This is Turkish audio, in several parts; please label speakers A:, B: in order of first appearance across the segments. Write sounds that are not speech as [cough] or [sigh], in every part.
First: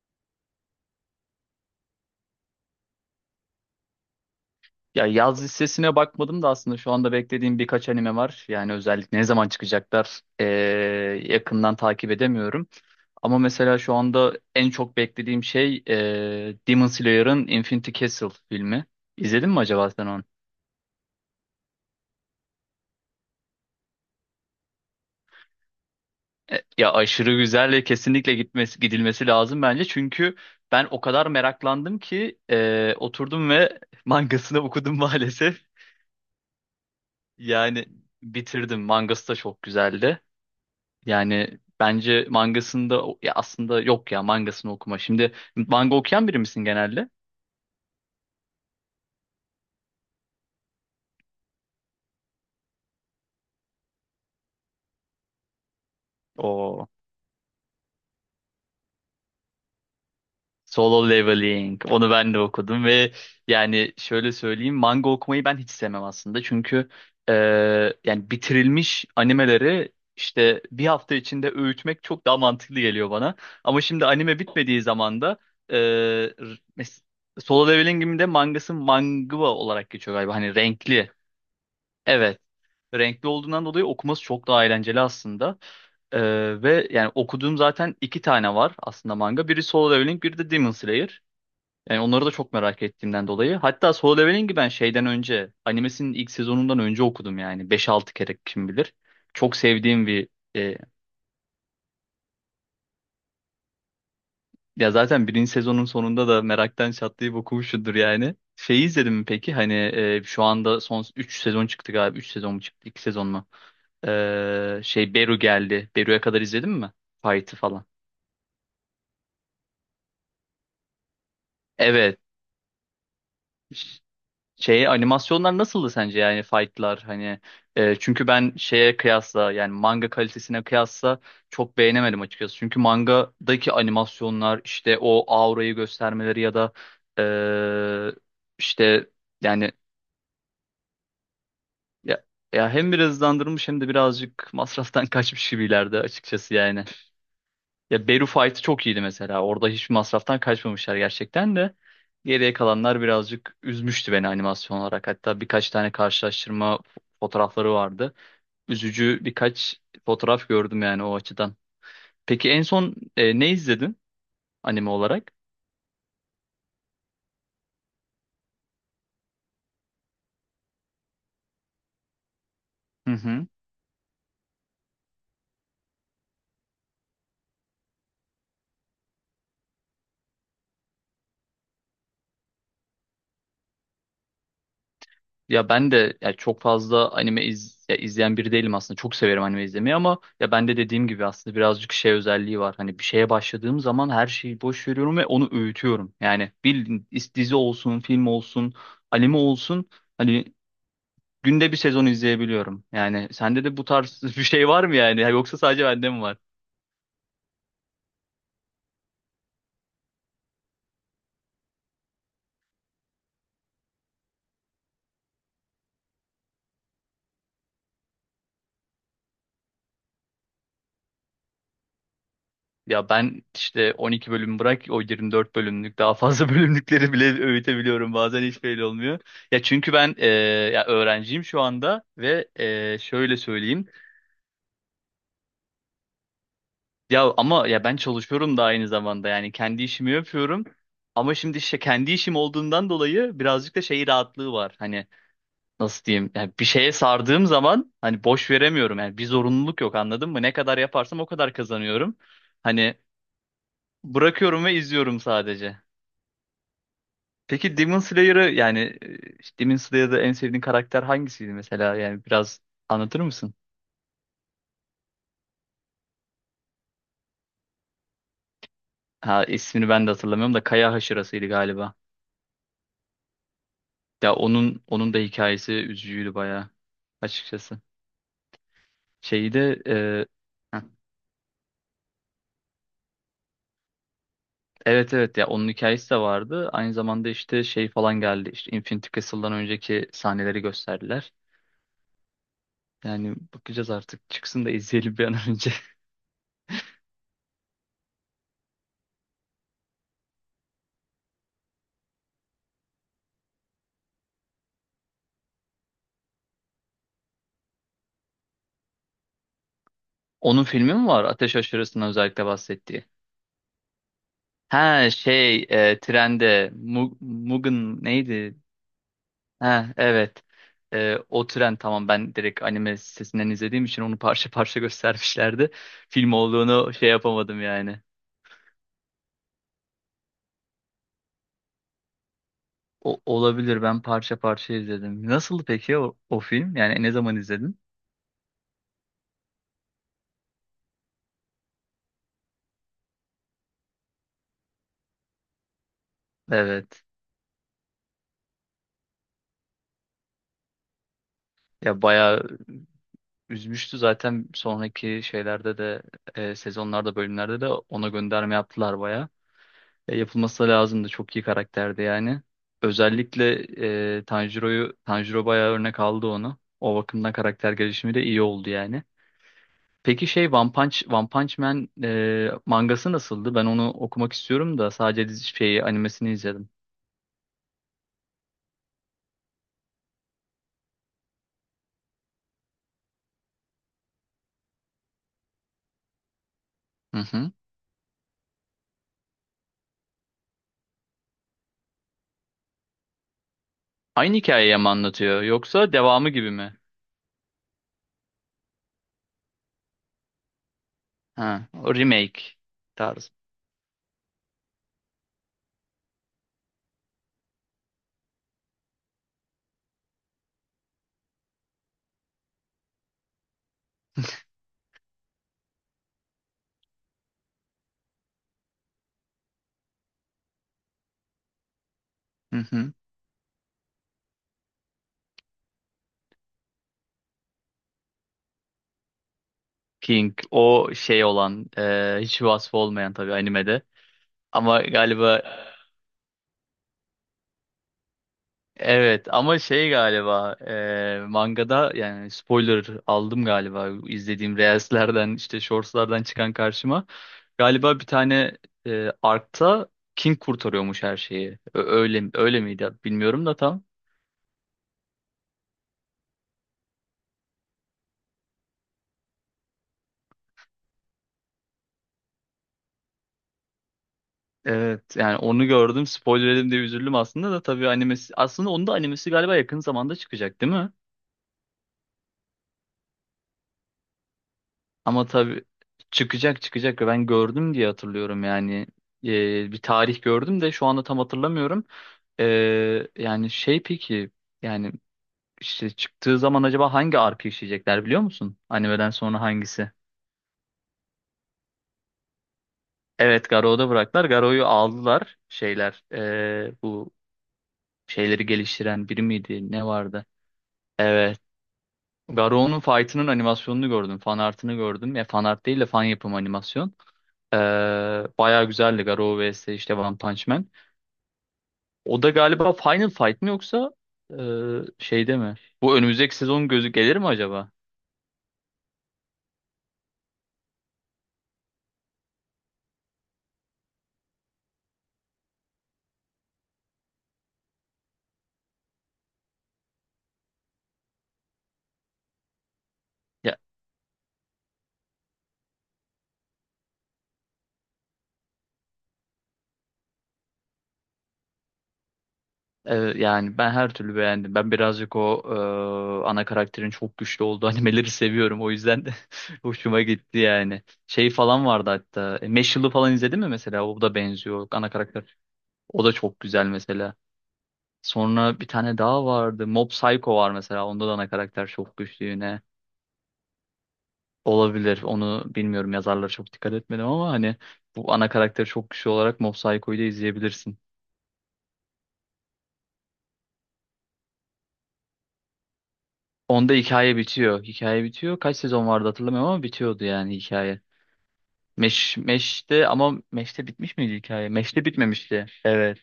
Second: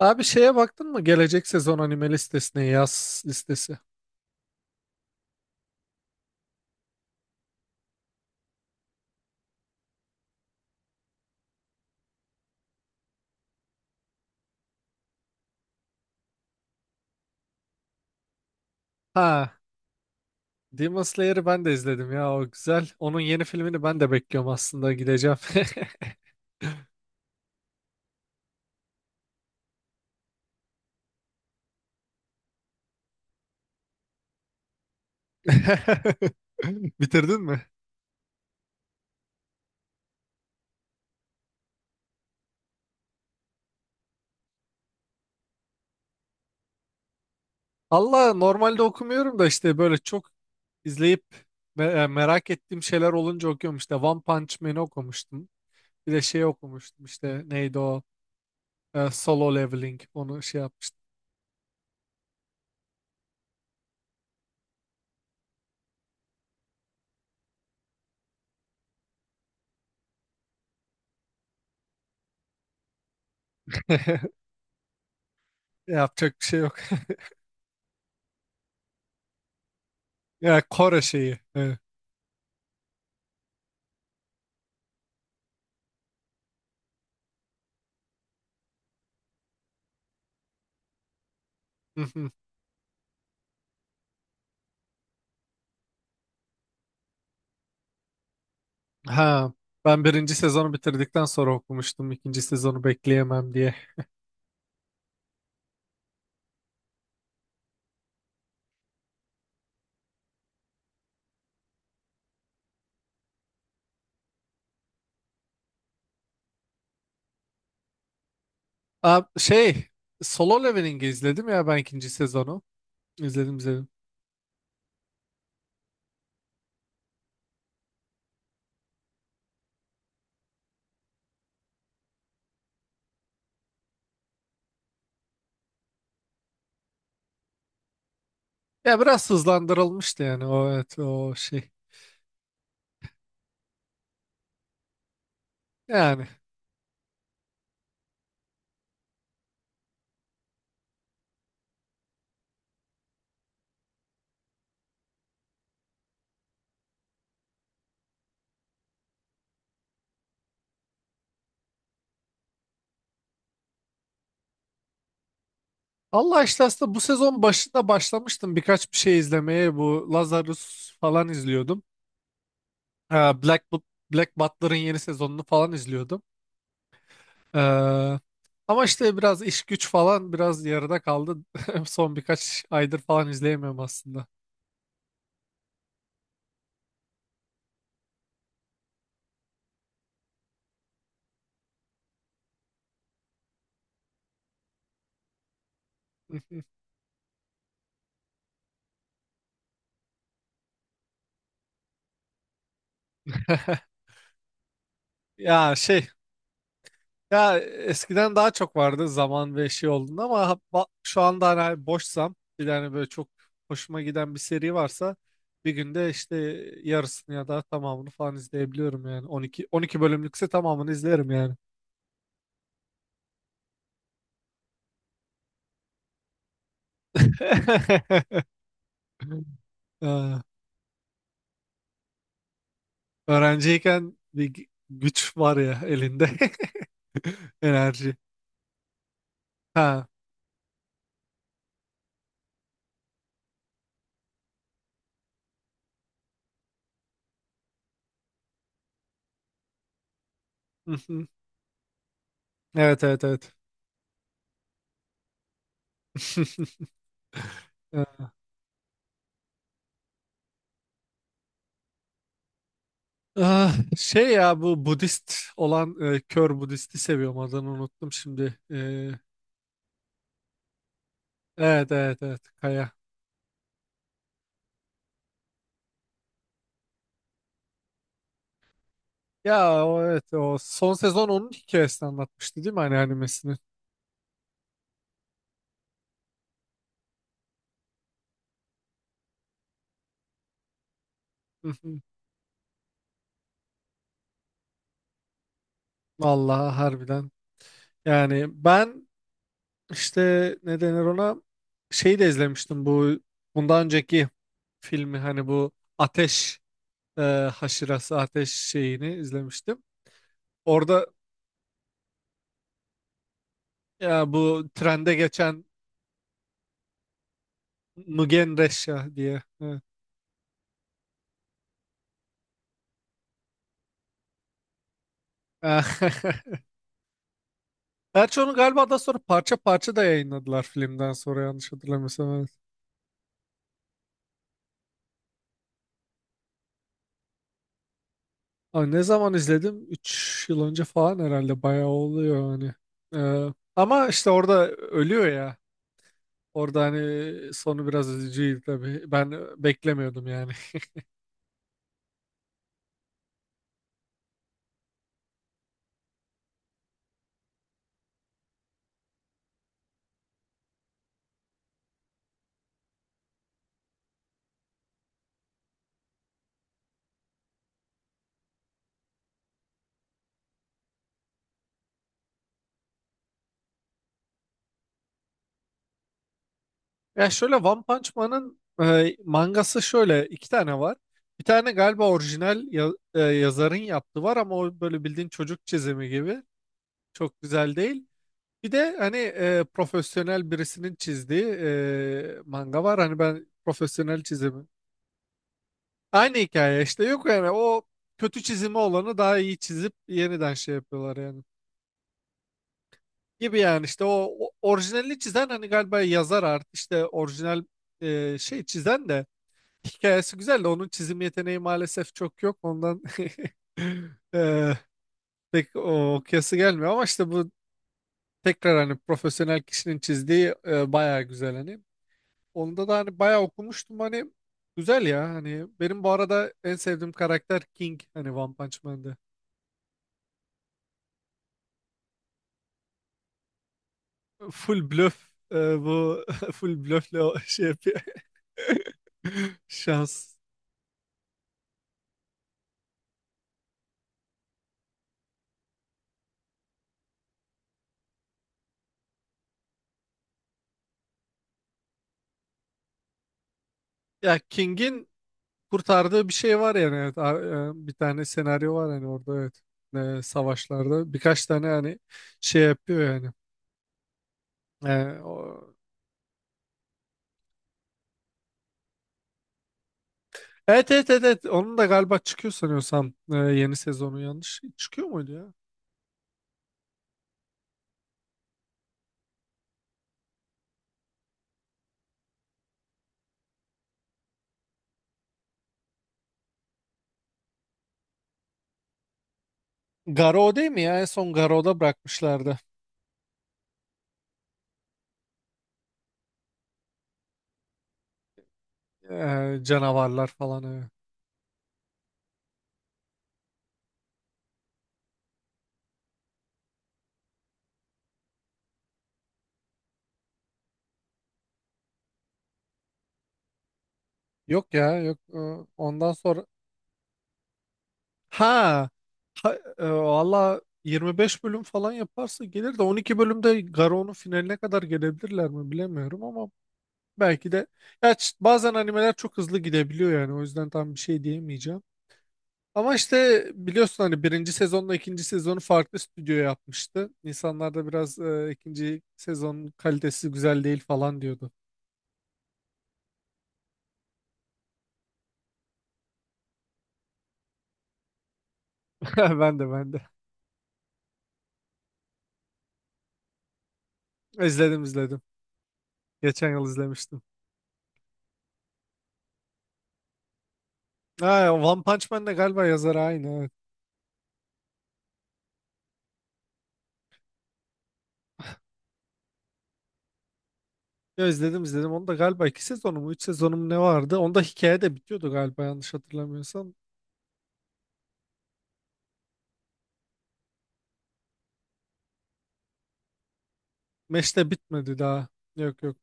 A: Abi şeye baktın mı? Gelecek sezon anime listesine yaz listesi.
B: Ya yaz listesine bakmadım da aslında şu anda beklediğim birkaç anime var. Yani özellikle ne zaman çıkacaklar yakından takip edemiyorum. Ama mesela şu anda en çok beklediğim şey Demon Slayer'ın Infinity Castle filmi. İzledin
A: Ha,
B: mi acaba sen onu?
A: Demon Slayer'ı ben de izledim ya o güzel. Onun yeni filmini ben de bekliyorum aslında gideceğim.
B: Ya aşırı güzel ve kesinlikle gitmesi, gidilmesi lazım bence. Çünkü ben o kadar meraklandım ki oturdum ve [laughs] mangasını okudum maalesef.
A: [laughs] Bitirdin mi?
B: Yani bitirdim. Mangası da çok güzeldi. Yani bence mangasında ya aslında yok ya mangasını okuma. Şimdi manga okuyan biri misin genelde?
A: Allah normalde okumuyorum da işte böyle çok izleyip merak ettiğim şeyler olunca okuyorum, işte One Punch Man'i okumuştum. Bir de şey
B: O
A: okumuştum, işte neydi o Solo Leveling, onu şey
B: Solo
A: yapmıştım.
B: Leveling. Onu ben de okudum ve yani şöyle söyleyeyim, manga okumayı ben hiç sevmem aslında. Çünkü e, yani bitirilmiş animeleri işte bir hafta içinde öğütmek çok daha mantıklı geliyor bana. Ama şimdi anime
A: [laughs]
B: bitmediği zaman da e,
A: Yapacak bir
B: r-
A: şey yok.
B: mes- Solo Leveling'in de mangası manga olarak geçiyor galiba. Hani
A: Ya Kore
B: renkli.
A: şeyi. Evet.
B: Evet. Renkli olduğundan dolayı okuması çok daha eğlenceli aslında. Ve yani okuduğum zaten iki tane var aslında manga. Biri Solo Leveling, biri de Demon Slayer. Yani onları da
A: [laughs]
B: çok merak ettiğimden dolayı. Hatta Solo Leveling'i ben şeyden önce, animesinin ilk sezonundan önce okudum yani. Beş altı kere kim bilir.
A: Ha,
B: Çok
A: ben
B: sevdiğim bir...
A: birinci sezonu
B: e,
A: bitirdikten sonra okumuştum. İkinci sezonu bekleyemem diye.
B: Ya zaten birinci sezonun sonunda da meraktan çatlayıp okumuşsundur yani. Şeyi izledin mi peki? Hani şu anda son 3 sezon çıktı galiba. Üç sezon mu çıktı? İki sezon mu? Şey Beru geldi. Beru'ya kadar izledin mi? Fight'ı falan.
A: Aa, şey, Solo Leveling'i izledim ya, ben ikinci
B: Evet.
A: sezonu. İzledim izledim.
B: Ş- Şey animasyonlar nasıldı sence, yani fight'lar hani çünkü ben şeye kıyasla, yani manga kalitesine kıyasla çok beğenemedim açıkçası. Çünkü mangadaki animasyonlar işte o aurayı göstermeleri ya da e,
A: Ya
B: işte
A: biraz
B: yani,
A: hızlandırılmıştı, yani o evet o şey.
B: Ya, ya hem biraz hızlandırmış hem de birazcık masraftan [laughs] kaçmış gibilerdi
A: Yani
B: açıkçası yani. Ya Beru Fight'ı çok iyiydi mesela. Orada hiçbir masraftan kaçmamışlar gerçekten de. Geriye kalanlar birazcık üzmüştü beni animasyon olarak. Hatta birkaç tane karşılaştırma fotoğrafları vardı. Üzücü birkaç fotoğraf gördüm yani o açıdan. Peki en son ne izledin anime olarak?
A: Allah işte aslında bu sezon başında başlamıştım birkaç bir şey izlemeye. Bu Lazarus falan izliyordum.
B: Hı hı.
A: Black, Black Butler'ın yeni sezonunu falan izliyordum. Ee, ama işte biraz iş güç falan biraz yarıda kaldı. [laughs] Son birkaç aydır falan izleyemiyorum aslında.
B: Ya ben de, ya çok fazla anime ya izleyen biri değilim aslında. Çok severim anime izlemeyi ama ya ben de dediğim gibi aslında birazcık şey özelliği var. Hani bir şeye başladığım zaman her şeyi boş veriyorum ve onu öğütüyorum. Yani bildiğin dizi olsun, film olsun, anime olsun, hani günde bir sezon izleyebiliyorum. Yani sende de bu
A: [laughs]
B: tarz [laughs] bir şey var mı yani? Yoksa
A: Ya
B: sadece
A: şey,
B: bende mi var?
A: ya eskiden daha çok vardı zaman ve şey olduğunda, ama şu anda hani boşsam bir tane böyle çok hoşuma giden bir seri varsa bir günde işte yarısını ya da tamamını falan izleyebiliyorum, yani 12 bölümlükse tamamını izlerim yani.
B: Ya ben işte 12 bölüm bırak, o 24 bölümlük daha fazla [laughs] bölümlükleri bile öğütebiliyorum, bazen
A: [laughs]
B: hiç belli olmuyor. Ya çünkü ben
A: Ha,
B: ya öğrenciyim şu anda ve şöyle söyleyeyim.
A: Öğrenciyken güç var ya elinde, [laughs]
B: Ya ama ya ben
A: enerji.
B: çalışıyorum da aynı zamanda, yani kendi
A: Ha.
B: işimi yapıyorum. Ama şimdi işte kendi işim olduğundan dolayı birazcık da şey rahatlığı var. Hani nasıl diyeyim? Yani bir şeye sardığım zaman hani boş veremiyorum. Yani bir zorunluluk yok, anladın mı? Ne kadar yaparsam o
A: [laughs]
B: kadar kazanıyorum. Hani
A: Evet, evet, evet.
B: bırakıyorum ve izliyorum sadece. Peki Demon
A: [laughs]
B: Slayer'ı yani işte Demon Slayer'da en sevdiğin karakter hangisiydi mesela? Yani biraz anlatır mısın?
A: Ah, şey, ya bu Budist olan, kör Budist'i seviyorum, adını unuttum şimdi.
B: Ha, ismini ben de hatırlamıyorum da Kaya Haşırası'ydı
A: Evet,
B: galiba.
A: evet, evet, Kaya.
B: Ya onun, onun da hikayesi üzücüydü bayağı açıkçası. Şeyi de
A: Ya o evet, o
B: heh,
A: son sezon onun hikayesini anlatmıştı değil mi, hani animesini?
B: evet evet, ya onun hikayesi de vardı. Aynı zamanda işte şey falan geldi. İşte Infinity Castle'dan önceki sahneleri gösterdiler.
A: Hı hı.
B: Yani bakacağız artık. Çıksın da izleyelim bir an önce.
A: Vallahi
B: [laughs]
A: harbiden. Yani ben işte, ne denir ona, şeyi de izlemiştim, bu bundan önceki filmi, hani bu ateş, e, haşırası, ateş şeyini izlemiştim.
B: Onun filmi
A: Orada,
B: mi var? Ateş Aşırısı'ndan özellikle bahsettiği.
A: ya bu
B: Ha
A: trende geçen
B: şey trende Mugen
A: Mugen
B: neydi?
A: Resha diye. Evet.
B: Ha evet. O tren, tamam, ben direkt anime sitesinden izlediğim için onu parça [laughs] parça göstermişlerdi.
A: Eh,
B: Film
A: [laughs]
B: olduğunu şey yapamadım yani.
A: Gerçi onu galiba daha sonra parça parça da yayınladılar filmden sonra, yanlış hatırlamıyorsam. Evet.
B: O, olabilir, ben parça parça izledim. Nasıldı peki o, o film? Yani ne zaman izledin?
A: Ay, ne zaman izledim? 3 yıl önce falan herhalde, bayağı oluyor hani. Ee, ama işte orada ölüyor ya. Orada
B: Evet.
A: hani sonu biraz üzücüydü tabii. Ben beklemiyordum yani. [laughs]
B: Ya bayağı üzmüştü zaten, sonraki şeylerde de sezonlarda, bölümlerde de ona gönderme yaptılar. Yapılması da lazımdı. Çok iyi karakterdi yani. Özellikle Tanjiro bayağı örnek aldı onu. O bakımdan karakter gelişimi de iyi oldu yani. Peki şey, One Punch Man mangası nasıldı? Ben onu okumak istiyorum da sadece dizi şeyi, animesini izledim.
A: Ya şöyle, One Punch Man'ın mangası şöyle, iki tane var. Bir tane galiba orijinal yazarın yaptığı var, ama o böyle bildiğin çocuk çizimi gibi.
B: Hı
A: Çok
B: hı.
A: güzel değil. Bir de hani profesyonel birisinin çizdiği manga var. Hani ben profesyonel
B: Aynı
A: çizimi.
B: hikayeyi mi anlatıyor yoksa devamı
A: Aynı
B: gibi mi?
A: hikaye işte, yok yani o kötü çizimi olanı daha iyi çizip yeniden şey yapıyorlar yani.
B: Ha, o remake tarzı.
A: Gibi yani, işte o, o orijinalini çizen hani galiba yazar artık, işte orijinal şey çizen de hikayesi güzel de, onun çizim yeteneği maalesef çok yok. Ondan [laughs] e, pek o kıyası gelmiyor, ama işte bu tekrar hani profesyonel kişinin çizdiği bayağı güzel hani.
B: Hı
A: Onda
B: hı.
A: da hani bayağı okumuştum hani, güzel ya. Hani benim bu arada en sevdiğim karakter King, hani One Punch Man'de.
B: King o şey olan hiç vasfı olmayan tabii animede. Ama
A: Full bluff,
B: galiba
A: bu [laughs] full bluffle o şey yapıyor.
B: Evet, ama
A: [laughs]
B: şey
A: Şans.
B: galiba mangada, yani spoiler aldım galiba izlediğim reelslerden, işte shortslardan çıkan karşıma. Galiba bir tane Ark'ta King kurtarıyormuş her şeyi. Öyle, öyle miydi bilmiyorum da tam.
A: Ya King'in kurtardığı bir şey var yani, evet. Bir tane senaryo var yani orada, evet. Savaşlarda birkaç tane hani şey yapıyor yani. E,
B: Evet,
A: o...
B: yani onu gördüm, spoiler yedim diye üzüldüm aslında, da tabii animesi, aslında onun da animesi galiba yakın zamanda çıkacak değil
A: Evet,
B: mi?
A: evet, evet, evet. Onun da galiba çıkıyor sanıyorsam, yeni sezonu yanlış. Çıkıyor
B: Ama
A: muydu ya?
B: tabii çıkacak çıkacak ve ben gördüm diye hatırlıyorum yani. Bir tarih gördüm de şu anda tam hatırlamıyorum. Yani şey peki, yani işte çıktığı zaman acaba hangi arka işleyecekler biliyor musun? Animeden sonra hangisi?
A: Garo değil mi ya? En son Garo'da bırakmışlardı.
B: Evet, Garou'da bıraktılar. Garou'yu aldılar, şeyler bu şeyleri geliştiren biri miydi, ne vardı?
A: Canavarlar falan. Evet.
B: Evet. Garou'nun fight'ının animasyonunu gördüm. Fan art'ını gördüm. Ya fan art değil de fan yapım animasyon. Ee, Bayağı güzeldi Garou vs işte One Punch Man. O da galiba Final Fight mi yoksa e,
A: Yok ya, yok.
B: şeyde mi? Bu
A: Ondan
B: önümüzdeki
A: sonra
B: sezon gözü gelir mi acaba?
A: ha, valla 25 bölüm falan yaparsa gelir, de 12 bölümde Garo'nun finaline kadar gelebilirler mi bilemiyorum, ama belki de, bazen animeler çok hızlı gidebiliyor, yani o yüzden tam bir şey diyemeyeceğim. Ama işte
B: Ya,
A: biliyorsun hani birinci sezonla ikinci sezonu farklı stüdyo yapmıştı. İnsanlar da biraz ikinci sezonun kalitesi güzel değil falan diyordu.
B: yani ben her türlü beğendim. Ben birazcık o ana karakterin çok güçlü olduğu [laughs] animeleri seviyorum. O yüzden de
A: [laughs] Ben
B: [laughs]
A: de, ben de.
B: hoşuma gitti yani. Şey falan vardı hatta. Meshul'u falan izledin mi mesela? O da benziyor
A: İzledim
B: ana
A: izledim.
B: karakter. O da çok
A: Geçen yıl
B: güzel mesela.
A: izlemiştim.
B: Sonra bir tane daha vardı. Mob Psycho var mesela. Onda da ana
A: Ha,
B: karakter
A: One
B: çok
A: Punch Man
B: güçlü
A: de
B: yine.
A: galiba yazarı aynı. Evet.
B: Olabilir. Onu bilmiyorum. Yazarlara çok dikkat etmedim ama hani bu ana karakteri çok güçlü olarak Mob Psycho'yu da izleyebilirsin.
A: Ya izledim izledim. Onu da galiba iki sezonu mu üç sezonu mu ne vardı? Onda hikaye de bitiyordu galiba, yanlış
B: Onda
A: hatırlamıyorsam.
B: hikaye bitiyor. Hikaye bitiyor. Kaç sezon vardı hatırlamıyorum ama bitiyordu yani hikaye. Meş'te, ama Meş'te bitmiş miydi
A: Mesh
B: hikaye?
A: de
B: Meş'te
A: bitmedi daha.
B: bitmemişti.
A: Yok yok.
B: Evet.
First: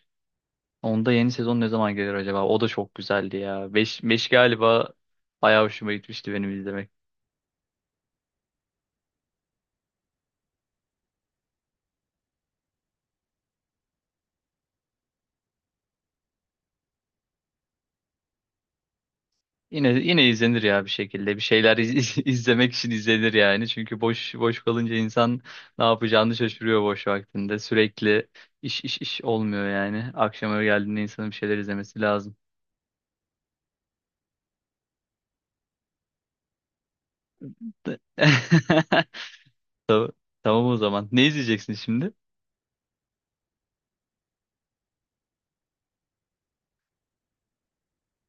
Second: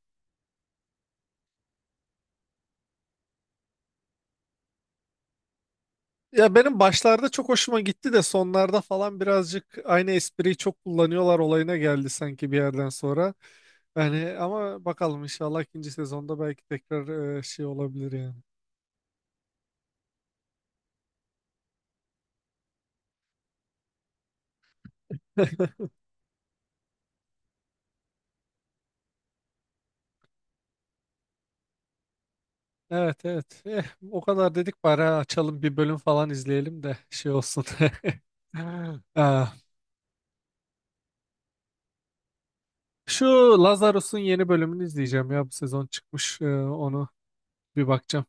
B: Onda yeni sezon ne zaman gelir acaba? O da çok güzeldi ya. Meş galiba bayağı hoşuma gitmişti benim
A: Ya benim
B: izlemek.
A: başlarda çok hoşuma gitti de, sonlarda falan birazcık aynı espriyi çok kullanıyorlar olayına geldi sanki bir yerden sonra. Yani, ama bakalım, inşallah ikinci sezonda belki tekrar şey olabilir yani.
B: Yine yine izlenir ya bir şekilde. Bir şeyler [laughs] izlemek için izlenir yani. Çünkü boş boş kalınca insan
A: [laughs]
B: ne yapacağını şaşırıyor boş vaktinde. Sürekli iş iş iş olmuyor yani. Akşama geldiğinde insanın bir şeyler izlemesi lazım.
A: Evet, evet. Eh, o kadar dedik bari ha, açalım bir bölüm falan izleyelim de şey olsun.
B: De-
A: [laughs]
B: [laughs]
A: Ah,
B: Tamam, tamam o zaman. Ne izleyeceksin şimdi?
A: Şu Lazarus'un yeni bölümünü izleyeceğim ya, bu sezon çıkmış. Onu bir bakacağım.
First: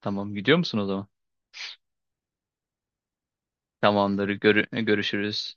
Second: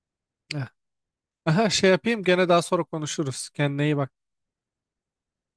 B: Tamam, gidiyor
A: Eh.
B: musun o zaman?
A: Aha, şey yapayım, gene daha sonra konuşuruz. Kendine iyi bak.
B: Tamamdır. Görüşürüz.